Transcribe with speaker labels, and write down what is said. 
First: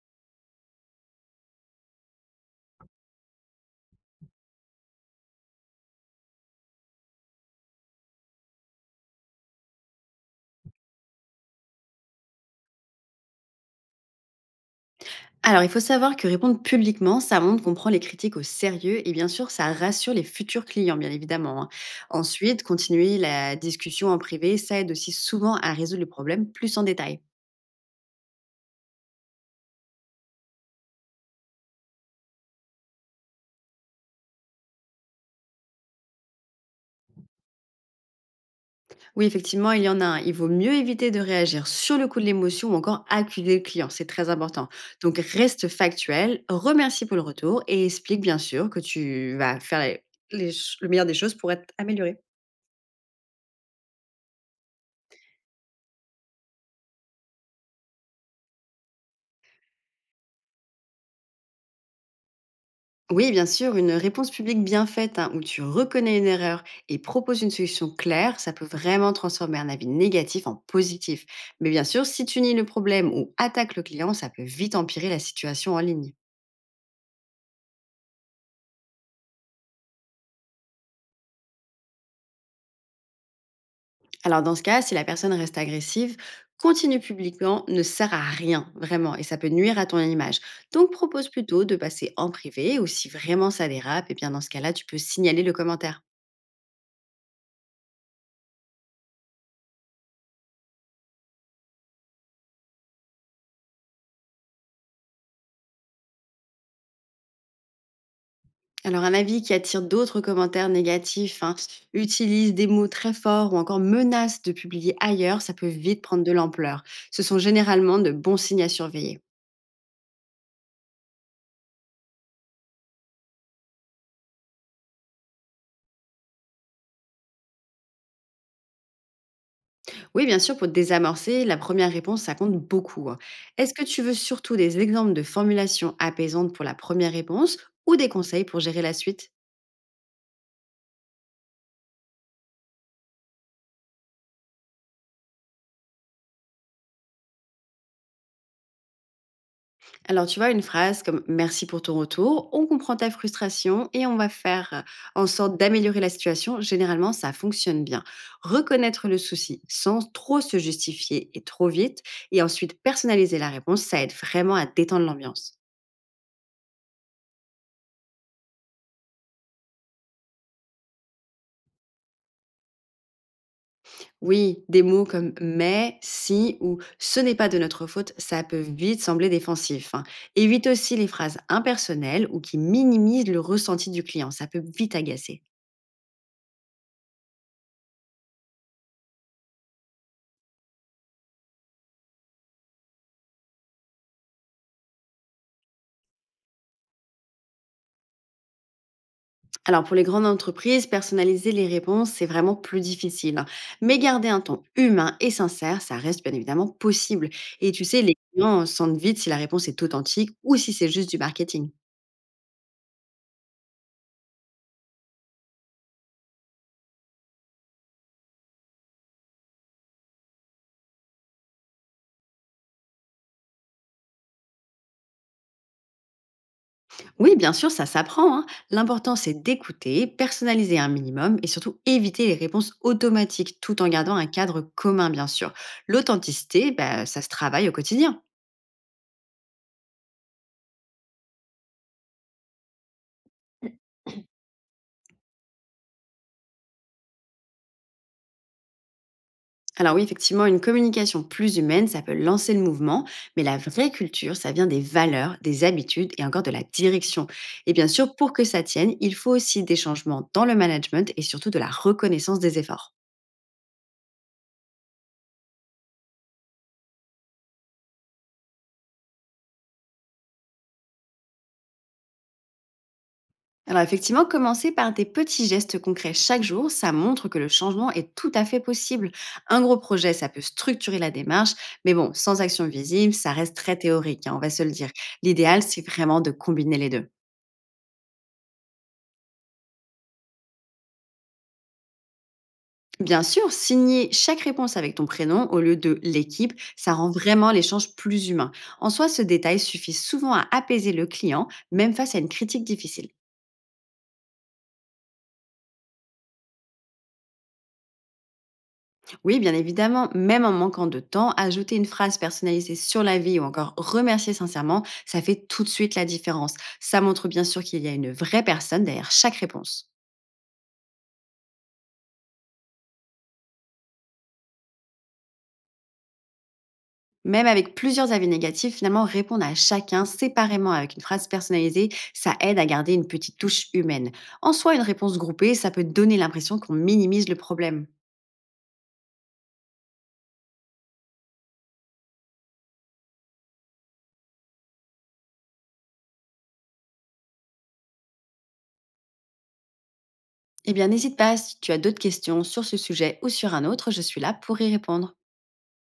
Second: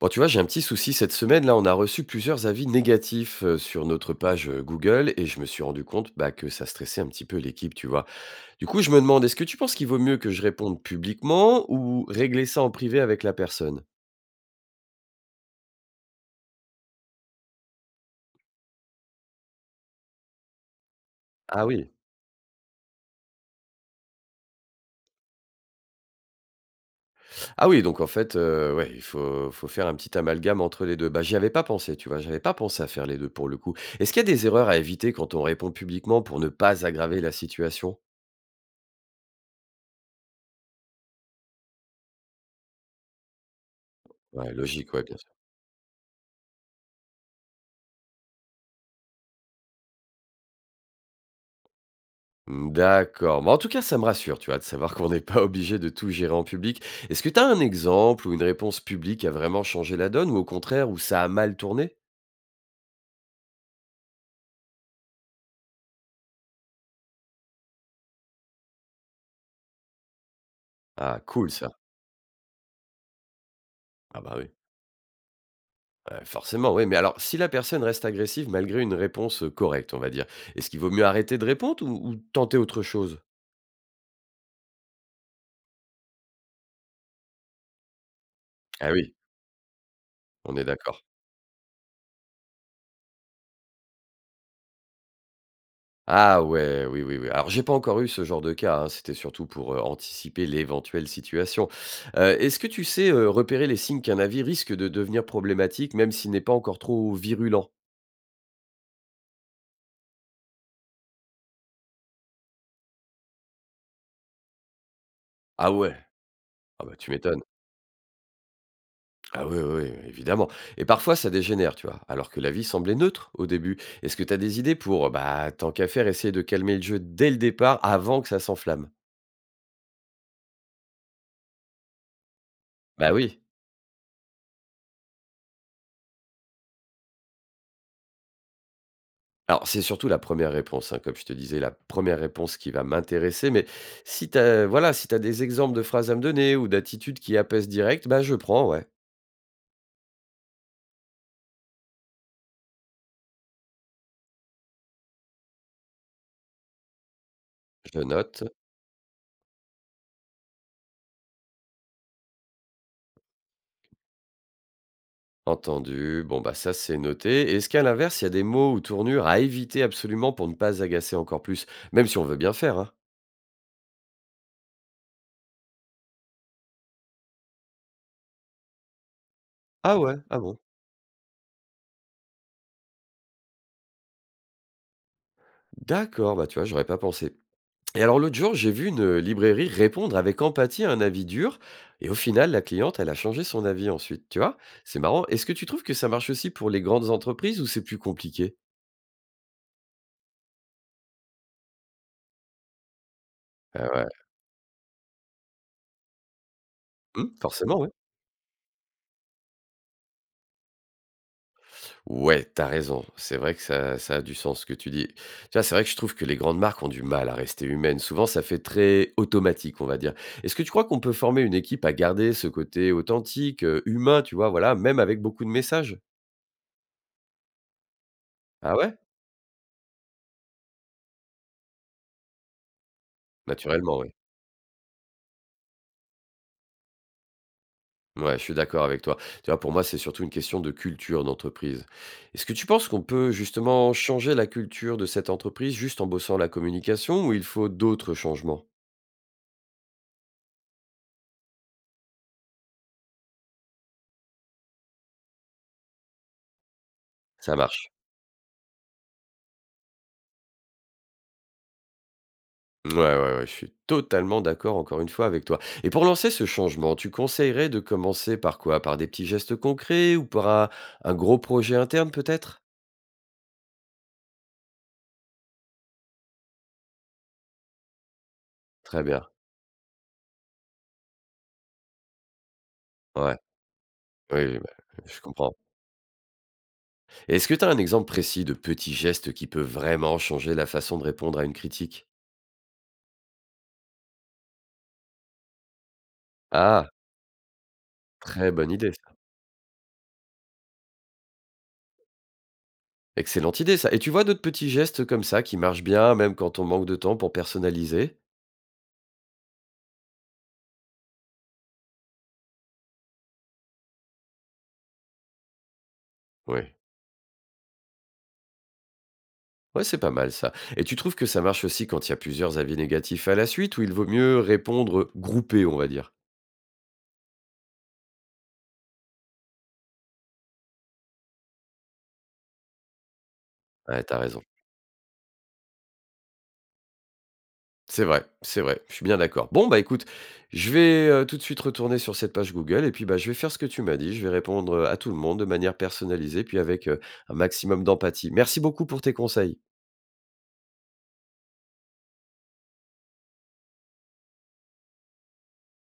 Speaker 1: Bon, tu vois, j'ai un petit souci. Cette semaine, là, on a reçu plusieurs avis négatifs sur notre page Google et je me suis rendu compte bah, que ça stressait un petit peu l'équipe, tu vois. Du coup, je me demande, est-ce que tu penses qu'il vaut mieux que je réponde publiquement ou régler ça en privé avec la personne?
Speaker 2: Alors, il faut savoir que répondre publiquement, ça montre qu'on prend les critiques au sérieux et bien sûr, ça rassure les futurs clients, bien évidemment,
Speaker 1: Ah
Speaker 2: hein.
Speaker 1: oui.
Speaker 2: Ensuite, continuer la discussion en privé, ça aide aussi souvent à résoudre le problème plus en détail.
Speaker 1: Ah oui, donc en fait, ouais, il faut faire un petit amalgame entre les deux. Bah, j'y avais pas pensé, tu vois. J'avais pas pensé à faire les deux pour le coup. Est-ce qu'il y a des erreurs à éviter quand on répond publiquement pour ne pas aggraver la situation?
Speaker 2: Oui, effectivement, il y en a un. Il vaut mieux éviter de réagir sur le coup de l'émotion ou encore accuser le client, c'est très
Speaker 1: Ouais,
Speaker 2: important.
Speaker 1: logique, ouais, bien
Speaker 2: Donc,
Speaker 1: sûr.
Speaker 2: reste factuel, remercie pour le retour et explique bien sûr que tu vas le meilleur des choses pour être amélioré.
Speaker 1: Mmh, d'accord. Mais en tout cas, ça me rassure, tu vois, de savoir qu'on n'est pas obligé de tout gérer en public. Est-ce que tu as un exemple où une réponse publique a vraiment changé la donne ou au contraire où ça a mal tourné?
Speaker 2: Oui, bien sûr, une réponse publique bien faite, hein, où tu reconnais une erreur et proposes une solution claire, ça peut vraiment transformer un avis négatif en
Speaker 1: Ah,
Speaker 2: positif.
Speaker 1: cool
Speaker 2: Mais
Speaker 1: ça.
Speaker 2: bien sûr, si tu nies le problème ou attaques le client,
Speaker 1: Ah
Speaker 2: ça
Speaker 1: bah
Speaker 2: peut
Speaker 1: oui.
Speaker 2: vite empirer la situation en ligne.
Speaker 1: Ouais, forcément, oui. Mais alors, si la personne reste agressive malgré une réponse correcte, on va dire, est-ce qu'il vaut mieux arrêter de répondre ou, tenter autre chose?
Speaker 2: Alors dans ce cas, si la personne reste agressive, continuer publiquement ne sert à rien,
Speaker 1: Ah
Speaker 2: vraiment,
Speaker 1: oui,
Speaker 2: et ça peut nuire à ton image.
Speaker 1: on est
Speaker 2: Donc
Speaker 1: d'accord.
Speaker 2: propose plutôt de passer en privé ou si vraiment ça dérape, et bien dans ce cas-là, tu peux signaler le commentaire.
Speaker 1: Ah ouais, oui, oui, oui. Alors j'ai pas encore eu ce genre de cas, hein, c'était surtout pour, anticiper l'éventuelle situation. Est-ce que tu sais, repérer les signes qu'un avis risque de devenir problématique, même s'il n'est pas encore trop virulent?
Speaker 2: Alors un avis qui attire d'autres commentaires négatifs, hein, utilise des mots très forts ou encore menace de publier ailleurs, ça peut
Speaker 1: Ah ouais?
Speaker 2: vite prendre de l'ampleur.
Speaker 1: Ah bah tu
Speaker 2: Ce sont
Speaker 1: m'étonnes.
Speaker 2: généralement de bons signes à surveiller.
Speaker 1: Ah oui, oui, oui, évidemment, et parfois ça dégénère, tu vois? Alors que l'avis semblait neutre au début. Est-ce que tu as des idées pour, bah, tant qu'à faire, essayer de calmer le jeu dès le départ, avant que ça s'enflamme?
Speaker 2: Oui, bien sûr, pour te désamorcer, la première réponse, ça compte beaucoup,
Speaker 1: Bah
Speaker 2: hein.
Speaker 1: oui.
Speaker 2: Est-ce que tu veux surtout des exemples de formulations apaisantes pour la première réponse ou des conseils pour gérer la suite?
Speaker 1: Alors, c'est surtout la première réponse, hein, comme je te disais, la première réponse qui va m'intéresser, mais si tu as voilà, si t'as des exemples de phrases à me donner ou d'attitudes qui apaisent direct, bah, je prends, ouais.
Speaker 2: Alors, tu vois, une phrase comme merci pour ton retour, on comprend ta frustration et on va faire en sorte d'améliorer la situation. Généralement, ça fonctionne
Speaker 1: Je
Speaker 2: bien.
Speaker 1: note,
Speaker 2: Reconnaître le souci sans trop se justifier et trop vite, et ensuite personnaliser la réponse, ça aide vraiment à détendre l'ambiance.
Speaker 1: entendu, bon, bah, ça, c'est noté. Est-ce qu'à l'inverse, il y a des mots ou tournures à éviter absolument pour ne pas agacer encore plus? Même si on veut bien faire, hein?
Speaker 2: Oui, des mots comme mais, si ou ce n'est pas de notre faute, ça peut vite sembler défensif,
Speaker 1: Ah
Speaker 2: hein.
Speaker 1: ouais? Ah bon?
Speaker 2: Évite aussi les phrases impersonnelles ou qui minimisent le ressenti du client, ça peut vite agacer.
Speaker 1: D'accord, bah, tu vois, j'aurais pas pensé. Et alors l'autre jour, j'ai vu une librairie répondre avec empathie à un avis dur, et au final, la cliente, elle a changé son avis ensuite, tu vois? C'est marrant. Est-ce que tu trouves que ça marche aussi pour les grandes entreprises ou c'est plus compliqué?
Speaker 2: Alors pour les grandes entreprises, personnaliser les réponses, c'est vraiment plus difficile, hein.
Speaker 1: Ah
Speaker 2: Mais
Speaker 1: ouais.
Speaker 2: garder un ton humain et sincère, ça reste bien évidemment possible.
Speaker 1: Mmh,
Speaker 2: Et
Speaker 1: forcément,
Speaker 2: tu
Speaker 1: ouais.
Speaker 2: sais, les clients sentent vite si la réponse est authentique ou si c'est juste du marketing.
Speaker 1: Ouais, t'as raison. C'est vrai que ça a du sens ce que tu dis. Tu vois, c'est vrai que je trouve que les grandes marques ont du mal à rester humaines. Souvent, ça fait très automatique, on va dire. Est-ce que tu crois qu'on peut former une équipe à garder ce côté authentique, humain, tu vois, voilà, même avec beaucoup de messages?
Speaker 2: Oui, bien sûr, ça s'apprend, hein.
Speaker 1: Ah ouais?
Speaker 2: L'important, c'est d'écouter, personnaliser un minimum et surtout éviter les réponses automatiques tout en
Speaker 1: Naturellement, ouais.
Speaker 2: gardant un cadre commun, bien sûr. L'authenticité, bah, ça se travaille au quotidien.
Speaker 1: Ouais, je suis d'accord avec toi. Tu vois, pour moi, c'est surtout une question de culture d'entreprise. Est-ce que tu penses qu'on peut justement changer la culture de cette entreprise juste en bossant la communication ou il faut d'autres changements?
Speaker 2: Alors oui, effectivement, une communication plus humaine, ça peut lancer le mouvement, mais la vraie culture, ça vient des valeurs, des habitudes et encore de la direction.
Speaker 1: Ça
Speaker 2: Et bien
Speaker 1: marche.
Speaker 2: sûr, pour que ça tienne, il faut aussi des changements dans le management et surtout de la reconnaissance des efforts.
Speaker 1: Ouais, ouais, ouais, je suis totalement d'accord encore une fois avec toi. Et pour lancer ce changement, tu conseillerais de commencer par quoi? Par des petits gestes concrets ou par un gros projet interne peut-être?
Speaker 2: Alors effectivement, commencer par des petits gestes concrets chaque jour, ça montre que le changement est tout à fait
Speaker 1: Très
Speaker 2: possible.
Speaker 1: bien.
Speaker 2: Un gros projet, ça peut structurer la démarche, mais bon, sans action visible, ça
Speaker 1: Ouais.
Speaker 2: reste très théorique, hein, on
Speaker 1: Oui,
Speaker 2: va
Speaker 1: oui,
Speaker 2: se
Speaker 1: bah,
Speaker 2: le dire.
Speaker 1: je comprends.
Speaker 2: L'idéal, c'est vraiment de combiner les deux.
Speaker 1: Et est-ce que tu as un exemple précis de petits gestes qui peut vraiment changer la façon de répondre à une critique?
Speaker 2: Bien sûr, signer chaque réponse avec ton prénom au lieu de l'équipe,
Speaker 1: Ah.
Speaker 2: ça rend vraiment l'échange plus humain.
Speaker 1: Très bonne
Speaker 2: En
Speaker 1: idée
Speaker 2: soi,
Speaker 1: ça.
Speaker 2: ce détail suffit souvent à apaiser le client, même face à une critique difficile.
Speaker 1: Excellente idée ça. Et tu vois d'autres petits gestes comme ça qui marchent bien, même quand on manque de temps pour personnaliser?
Speaker 2: Oui, bien évidemment, même en manquant de temps, ajouter une phrase personnalisée sur la vie ou encore remercier sincèrement, ça fait tout de suite la différence.
Speaker 1: Oui,
Speaker 2: Ça montre bien sûr qu'il y a une vraie personne derrière chaque
Speaker 1: ouais,
Speaker 2: réponse.
Speaker 1: c'est pas mal ça. Et tu trouves que ça marche aussi quand il y a plusieurs avis négatifs à la suite ou il vaut mieux répondre, groupé, on va dire?
Speaker 2: Même avec plusieurs avis négatifs, finalement, répondre à chacun séparément avec une phrase personnalisée, ça aide à garder une petite touche
Speaker 1: Ouais,
Speaker 2: humaine.
Speaker 1: tu raison.
Speaker 2: En soi, une réponse groupée, ça peut donner l'impression qu'on minimise le problème.
Speaker 1: C'est vrai, je suis bien d'accord. Bon, bah, écoute, je vais, tout de suite retourner sur cette page Google et puis, bah, je vais faire ce que tu m'as dit. Je vais répondre, à tout le monde de manière personnalisée, puis avec, un maximum d'empathie. Merci beaucoup pour tes conseils.
Speaker 2: Eh bien, n'hésite pas, si tu as d'autres questions sur ce sujet ou sur un autre, je suis là pour y répondre.